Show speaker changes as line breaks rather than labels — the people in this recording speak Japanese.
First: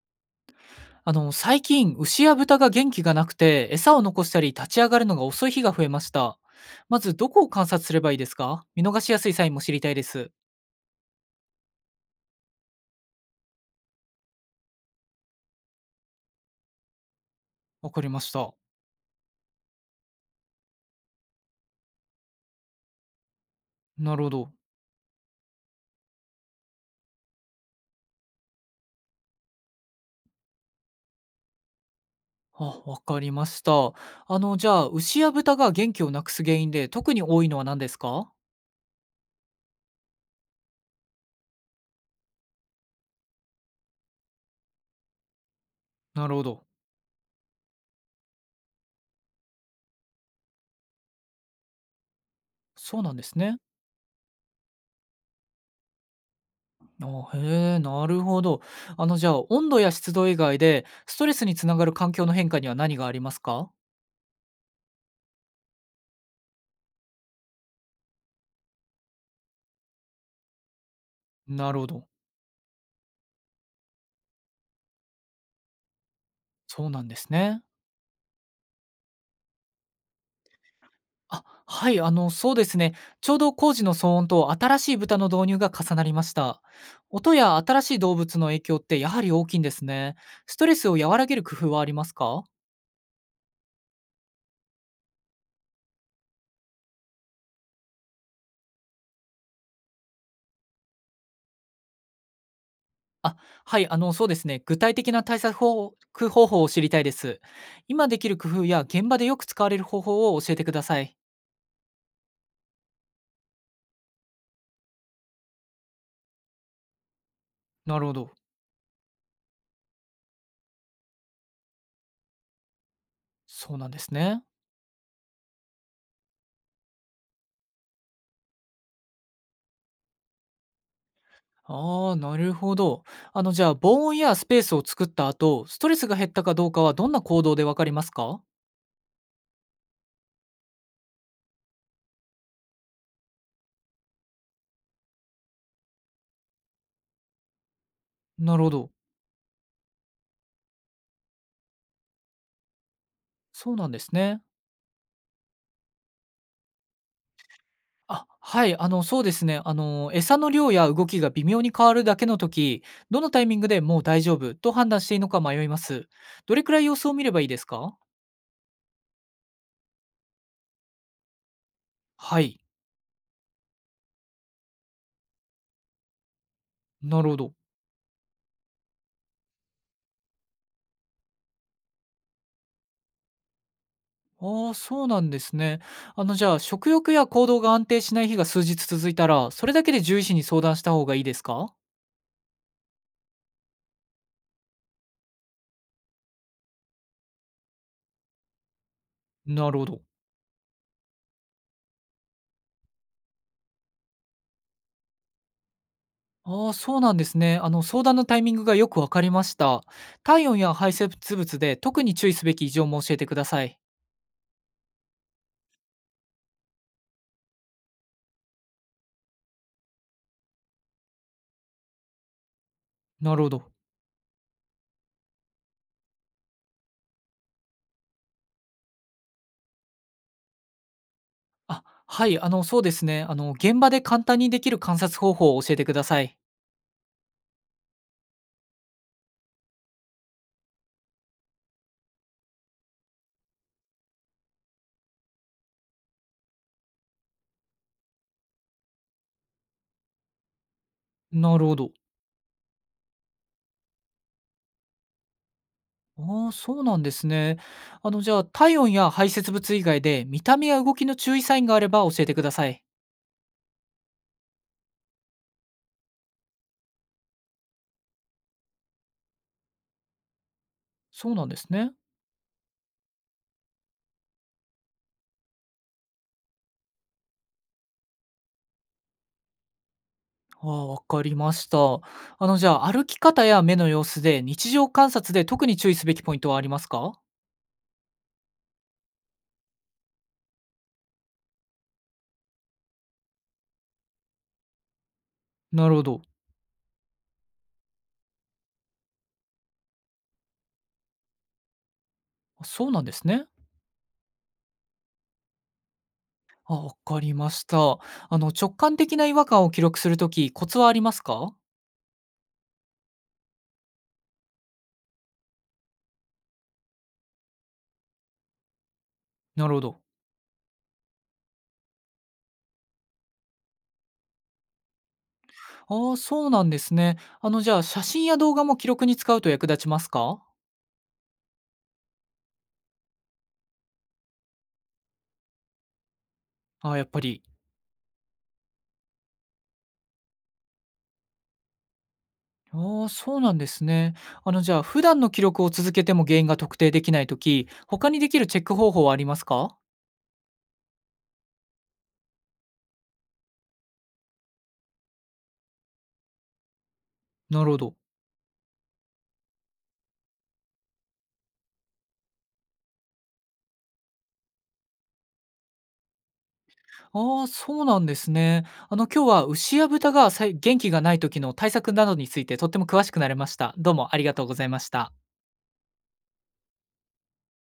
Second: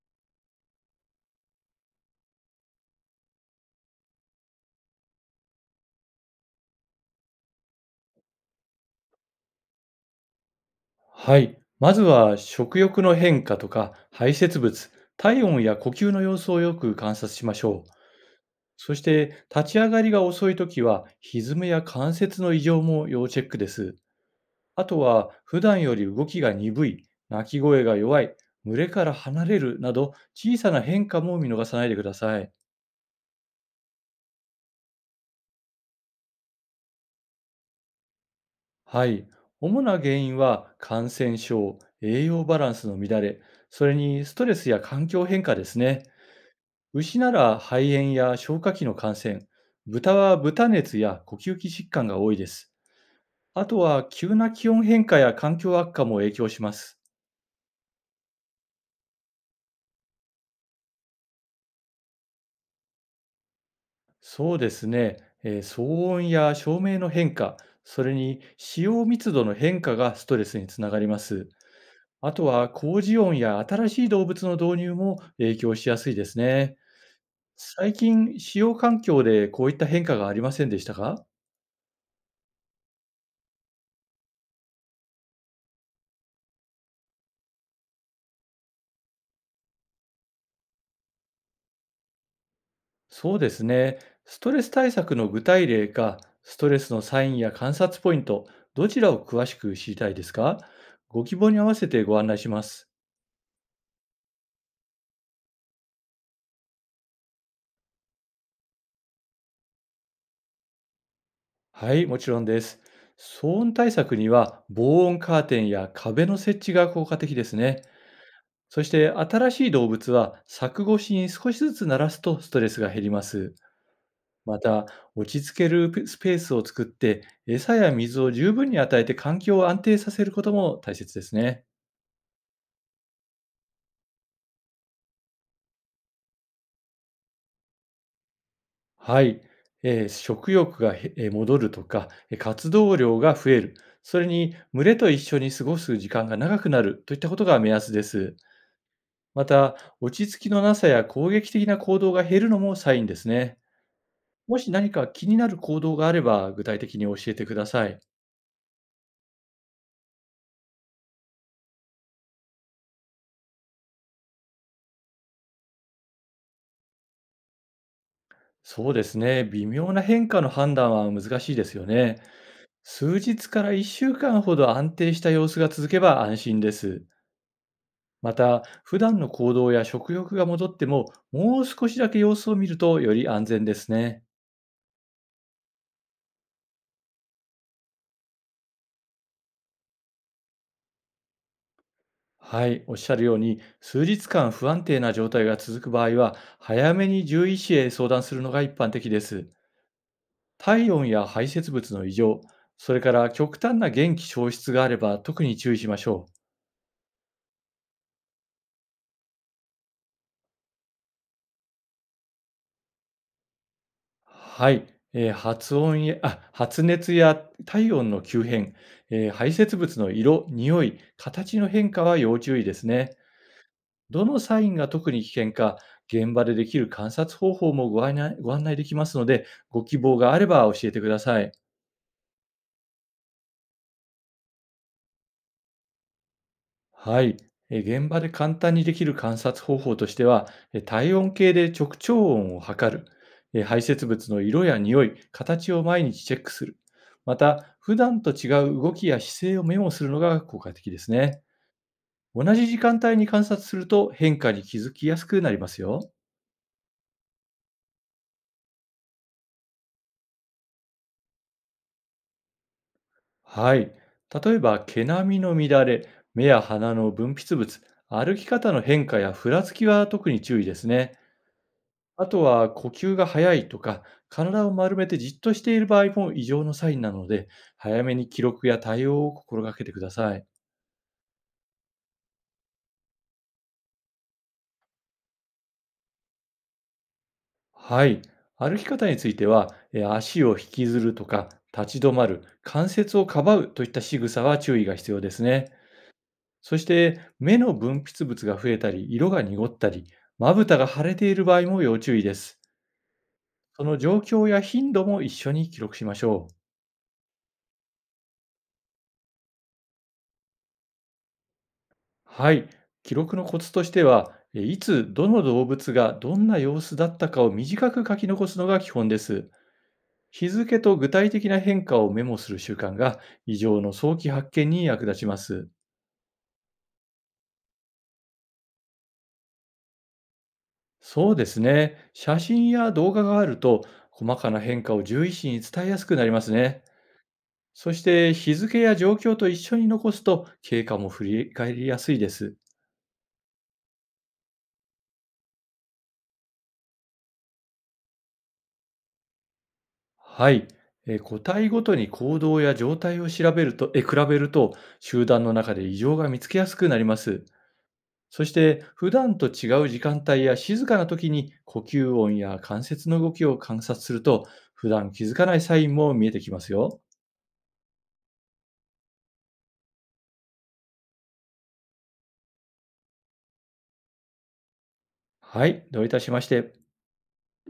最近、牛や豚が元気がなくて、餌を残したり立ち上がるのが遅い日が増えました。まず、どこを観察すればいいですか？見逃しやすいサインも知りたいです。
はい。まずは食欲の変化とか排泄物、体温や呼吸の様子をよく観察しましょう。
わかりました。
そして立ち上がりが遅いときは歪めや関節の異常も要チェックです。
なるほど。
あとは普段より動きが鈍い、鳴き声が弱い、群れから離れるなど小さな変化も見逃さないでください。
あ、わかりました。あの、じゃあ、牛や豚が元気をなくす原因で特に多いのは何ですか？
はい。主な原因は感染症、栄養バランスの乱れ、それにストレスや環境変化ですね。
なるほど。
牛なら肺炎や消化器の感染、豚は豚熱や呼吸器疾患が多いです。
そうなんですね。
あとは急な気温変化や環境悪化も影響します。
あ、へえ、なるほど。あの、じゃあ、温度や湿度以外で、ストレスにつながる環境の変化には何がありますか？
そうですね、騒音や照明の変化、それに使用密度の変化がストレスにつながります。
なるほど。
あとは工事音や新しい動物の導入も影響しやすいですね。
そうなんですね。
最近、使用環境でこういった変化がありませんでしたか？
あ、はい、あの、そうですね。ちょうど工事の騒音と新しい豚の導入が重なりました。音や新しい動物の影響ってやはり大きいんですね。ストレスを和らげる工夫はありますか？
そうですね。ストレス対策の具体例か、ストレスのサインや観察ポイント、どちらを詳しく知りたいですか？ご希望に合わせてご案内します。
あ、はい、あの、そうですね。具体的な対策方法を知りたいです。今できる工夫や現場でよく使われる方法を教えてください。
はい、もちろんです。騒音対策には防音カーテンや壁の設置が効果的ですね。
なるほど。
そして新しい動物は柵越しに少しずつ鳴らすとストレスが減ります。
そうなんですね。
また、落ち着けるスペースを作って餌や水を十分に与えて環境を安定させることも大切ですね。
ああ、なるほど。あの、じゃあ、防音やスペースを作った後、ストレスが減ったかどうかはどんな行動でわかりますか？
はい、食欲がへえー戻るとか、活動量が増える、それに群れと一緒に過ごす時間が長くなるといったことが目安です。
なるほど。
また、落ち着きのなさや攻撃的な行動が減るのもサインですね。
そうなんですね。
もし何か気になる行動があれば、具体的に教えてください。
あ、はい、あの、そうですね。あの、餌の量や動きが微妙に変わるだけの時、どのタイミングでもう大丈夫と判断していいのか迷います。どれくらい様子を見ればいいですか？
そうですね、微妙な変化の判断は難しいですよね。
はい、
数日から1週間ほど安定した様子が続けば安心です。
なるほど。
また、普段の行動や食欲が戻っても、もう少しだけ様子を見るとより安全ですね。
ああ、そうなんですね。あの、じゃあ、食欲や行動が安定しない日が数日続いたら、それだけで獣医師に相談した方がいいですか？
はい、おっしゃるように、数日間不安定な状態が続く場合は、早めに獣医師へ相談するのが一般的です。
なるほど。
体温や排泄物の異常、それから極端な元気消失があれば特に注意しましょう。
ああ、そうなんですね。あの、相談のタイミングがよくわかりました。体温や排泄物で特に注意すべき異常も教えてください。
はい、発音や発熱や体温の急変、排泄物の色、匂い、形の変化は要注意ですね。
なるほど。
どのサインが特に危険か、現場でできる観察方法もご案内できますので、ご希望があれば教えてください。
あ、はい、あの、そうですね。あの、現場で簡単にできる観察方法を教えてください。
はい。現場で簡単にできる観察方法としては、体温計で直腸温を測る、排泄物の色や匂い、形を毎日チェックする、また、普段と違う動きや姿勢をメモするのが効果的ですね。
なるほど。
同じ時間帯に観察すると変化に気づきやすくなりますよ。
ああ、そうなんですね。あの、じゃあ、体温や排泄物以外で、見た目や動きの注意サインがあれば教えてください。
はい。例えば、毛並みの乱れ、目や鼻の分泌物、歩き方の変化やふらつきは特に注意ですね。
そうなんですね。
あとは、呼吸が早いとか、体を丸めてじっとしている場合も異常のサインなので、早めに記録や対応を心がけてください。
ああ、わかりました。あの、じゃあ、歩き方や目の様子で、日常観察で特に注意すべきポイントはありますか？
はい。歩き方については、足を引きずるとか、立ち止まる、関節をかばうといった仕草は注意が必要ですね。
なるほど。
そして目の分泌物が増えたり、色が濁ったり、まぶたが腫れている場合も要注意です。
あ、そうなんですね。
その状況や頻度も一緒に記録しましょう。
あ、わかりました。あの、直感的な違和感を記録するとき、コツはありますか？
はい。記録のコツとしては、つどの動物がどんな様子だったかを短く書き残すのが基本です。
なるほど。
日付と具体的な変化をメモする習慣が異常の早期発見に役立ちます。
ああ、そうなんですね。あの、じゃあ、写真や動画も記録に使うと役立ちますか？
そうですね。写真や動画があると細かな変化を獣医師に伝えやすくなりますね。
ああ、やっぱり。
そして日付や状況と一緒に残すと経過も振り返りやすいです。
ああ、そうなんですね。あの、じゃあ、普段の記録を続けても原因が特定できないとき、他にできるチェック方法はありますか？
はい。個体ごとに行動や状態を調べると、比べると集団の中で異常が見つけやすくなります。
なるほど。
そして普段と違う時間帯や静かな時に呼吸音や関節の動きを観察すると普段気づかないサインも見えてきますよ。
ああ、そうなんですね。あの、今日は牛や豚が元気がない時の対策などについてとっても詳しくなれました。どうもありがとうございました。
はい。どういたしまして。